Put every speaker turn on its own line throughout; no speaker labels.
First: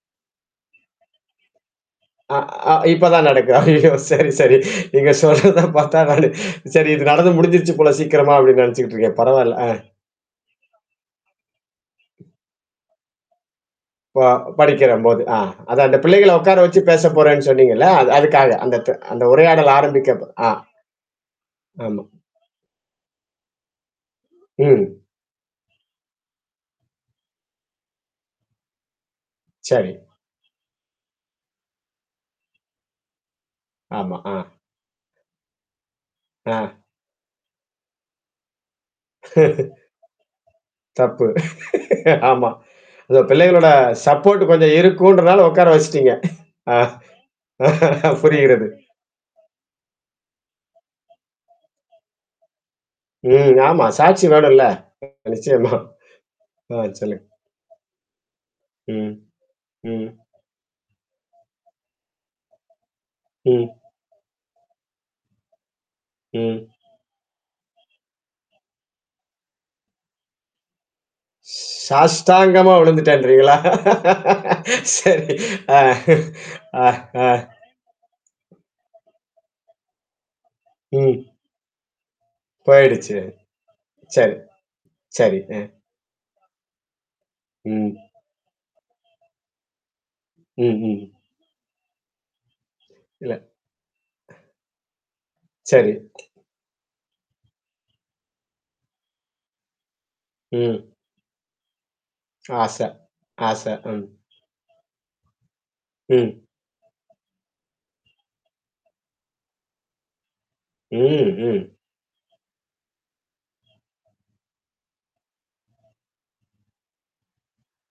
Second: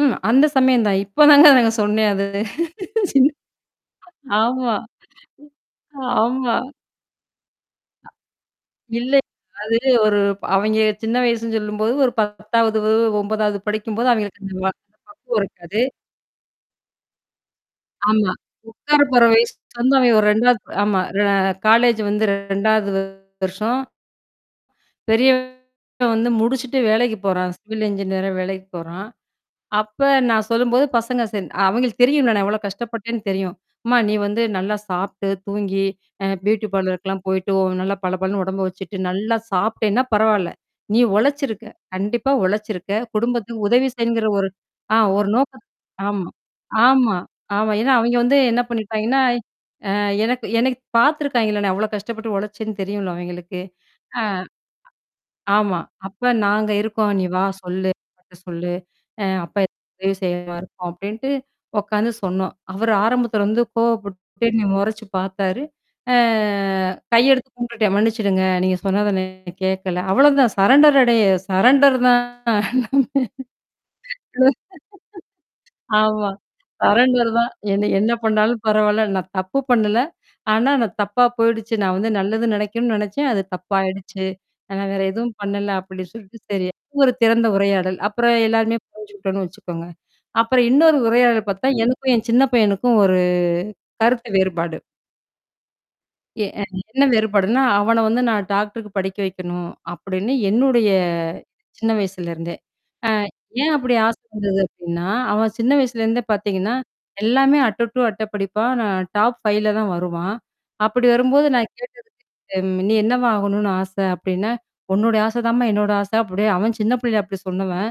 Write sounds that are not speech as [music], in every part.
ம், அந்த சமயம் தான். இப்போ தாங்க சொன்னே அது.
அ அ இப்பதான்
சின்
நடக்குது. ஐயோ! சரி, சரி.
ஆமா,
நீங்கச் சொல்றதை பார்த்தா நானு,
ஆமா.
சரி இது நடந்து முடிஞ்சிருச்சு போல சீக்கிரமா அப்படினு நினைச்சுக்கிட்டு
இல்ல.
இருக்கேன். பரவால்ல. அ.
அது ஒரு அவிங்க சின்ன வயசுன்னு சொல்லும்போது ஒரு 10ஆவது 9ஆவது படிக்கும்போது
ப
அவங்களுக்கு அந்தப்
படிக்கிறம் போது, அ.
பக்குவம் இருக்காது.
அது அந்தப் பிள்ளைகளை உட்கார வச்சு பேசப்போறேன்னு சொன்னீங்கள்ல? அது
ஆமா.
அதுக்காக. அந்த தி
உக்காரு
அந்த
போற வயசு
உரையாடல்
[unintelligible]
ஆரம்பிக்கப்போ அஹ்.
2வது ஆமா ரெ காலேஜ்
ஆமா.
வந்து 2வது வருஷம்
ம்.
பெரியவன் வந்து முடிச்சுட்டு வேலைக்குப் போறான். சிவில் இன்ஜினியரா வேலைக்குப் போறான்.
சரி.
அப்போ நான் சொல்லும்போது பசங்க அவங்களுக்கு தெரியும்ல, நான் எவ்வளவு கஷ்டப்பட்டேன்னு தெரியும். அம்மா நீ
ஆமா.
வந்து
அ.
நல்லா சாப்பிட்டு, தூங்கி, அ பியூட்டி
ஆ.
பார்லர்க்கலாம் போயிட்டு நல்லா பளபளன்னு உடம்பை வச்சிட்டு, நல்லா சாப்பிட்டேன்னா பரவால்ல.
[chuckles]
நீ
தப்பு.
உழைச்சிருக்க.
[laughs]
கண்டிப்பா
ஆமா.
உழைச்சிருக்க.
அது
குடும்பத்துக்கு
பிள்ளைகளோட
உதவி செய்யங்கற ஒரு
சப்போர்ட் கொஞ்சம்
அ ஒரு
இருக்கும்ன்றதுனால
நோக்கம்
உட்கார வச்சிட்டீங்க.
ஆமா.
[chuckles] ஆ.
ஆமா, ஆமா. ஏன்னா, அவங்க வந்து என்ன
புரிகிறது.
பண்ணிட்டாங்க. எனக்கு. எனக்குப் பாத்துருக்காங்களா? நான் எவ்வளவு கஷ்டப்பட்டு உழைச்சேன்னு தெரியும்ல
ம்,
அவங்களுக்கு.
ஆமா.
அ
சாட்சி வேணும்ல, நிச்சயமா.
ஆமா. அப்போ நாங்க
ஆ,
இருக்கோம். நீ
சொல்லுங்க.
வா. சொல்லு. சொல்லு.
ம்,
அப்பா
ம்.
உதவி செய்வார் அப்படின்ட்டு உக்காந்து சொன்னோம். அவரு ஆரம்பத்துல வந்து
ம்.
கோவப்பட்டு என்னய முறைச்சு பாத்தாரு. அ
ம்.
கையெடுத்து கும்பிட்டுட்டேன். மன்னிச்சுடுங்க, நீங்கச் சொன்னதை கேக்கல. அவ்வளவுதான். சரண்டரடைய சரண்டர் தான்.
சாஸ்டாங்கமா விழுந்துட்டேன்ன்றீங்களா?
[laughs]
[laughs] சரி. ஆ,
ஆமா.
ஆ, ஆ.
சரண்டர் தான் என்ன என்ன பண்ணாலும் பரவால்ல. நான் தப்பு பண்ணல. ஆனா, நான்
ம்.
தப்பா போயிடுச்சு. நான் நல்லது நினைக்கணும்னு
போயிடுச்சு.
நினைச்சேன். அது தப்பா ஆயிடுச்சு.
சரி,
நான் வேற எதுவும்
சரி, ம்.
பண்ணல அப்படின்னு சொல்லிட்டு. சரி அது ஒரு திறந்த
ம்.
உரையாடல். அப்புறம் எல்லாருமே புரிஞ்சுக்கிட்டோம்னு வச்சுக்கோங்க. அப்புறம்
ம்,
இன்னொரு
ம்.
உரையாடல் பாத்தா எனக்கும் என் சின்னப் பையனுக்கும் ஒரு
இல்ல.
கருத்து வேறுபாடு.
சரி.
எ-எ என்ன வேறுபாடுன்னா அவனை வந்து நான் டாக்டருக்கு படிக்க வைக்கணும் அப்படின்னு என்னுடைய
ம்.
சின்ன வயசுல இருந்தே.
ஆசை,
அ
ஆசை.
ஏன் அப்படி
ம்.
ஆசை வந்தது அப்படின்னா, அவன் சின்ன வயசுல இருந்தே
ம்.
பாத்தீங்கன்னா, எல்லாமே அட்டை டூ அட்டை படிப்பான். டாப் 5ல தான் வருவான். அப்படி
ம்,
வரும்போது நான்
ம்.
கேட்டதுக்கு நீ என்னவா ஆகணும்னு ஆசை அப்படின்னா, உன்னோட ஆசை தான்மா என்னோட ஆசை. அவன் சின்னப் புள்ளைல அப்படி சொன்னவன்,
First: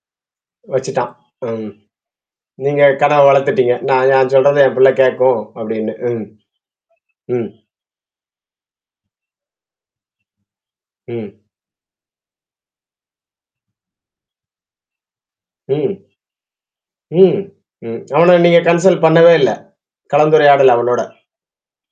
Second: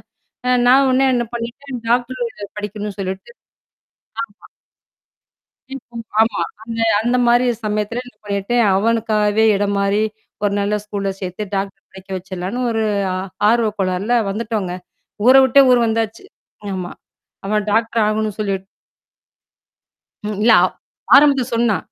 அ நான் உடனே
வச்சிட்டான்,
என்ன
ம்.
பண்ணிட்டேன், டாக்டர் படிக்கணும்னு
நீங்கள் கனவ
சொல்லிட்டு
வளர்த்துட்டீங்க. நா நான்
ஆமா.
சொல்றதை என் பிள்ளை கேக்கும் அப்படின்னு,
[unintelligible]
ம்,
ஆமா. அந்த அந்த மாதிரி
ம்.
சமயத்துல என்ன பண்ணிட்டேன், அவனுக்காகவே இடம் மாறி, ஒரு நல்ல ஸ்கூல்ல
ம்.
சேர்த்து டாக்டர் படிக்க வச்சிருலாம்ணு ஒரு ஆ ஆர்வக் கோளார்ல வந்துட்டோங்க. ஊரை விட்டே ஊர்
ம்.
வந்தாச்சு. ஆமா.
ம்,
அவன்
ம்.
டாக்டர்
அவனை
ஆகணும்ன்னு
நீங்க
சொல்லிட்
கன்சல் பண்ணவே இல்ல
ம், இல்ல,
கலந்துரையாடல்
அவ்
அவனோட.
ஆரம்பத்துல சொன்னான்.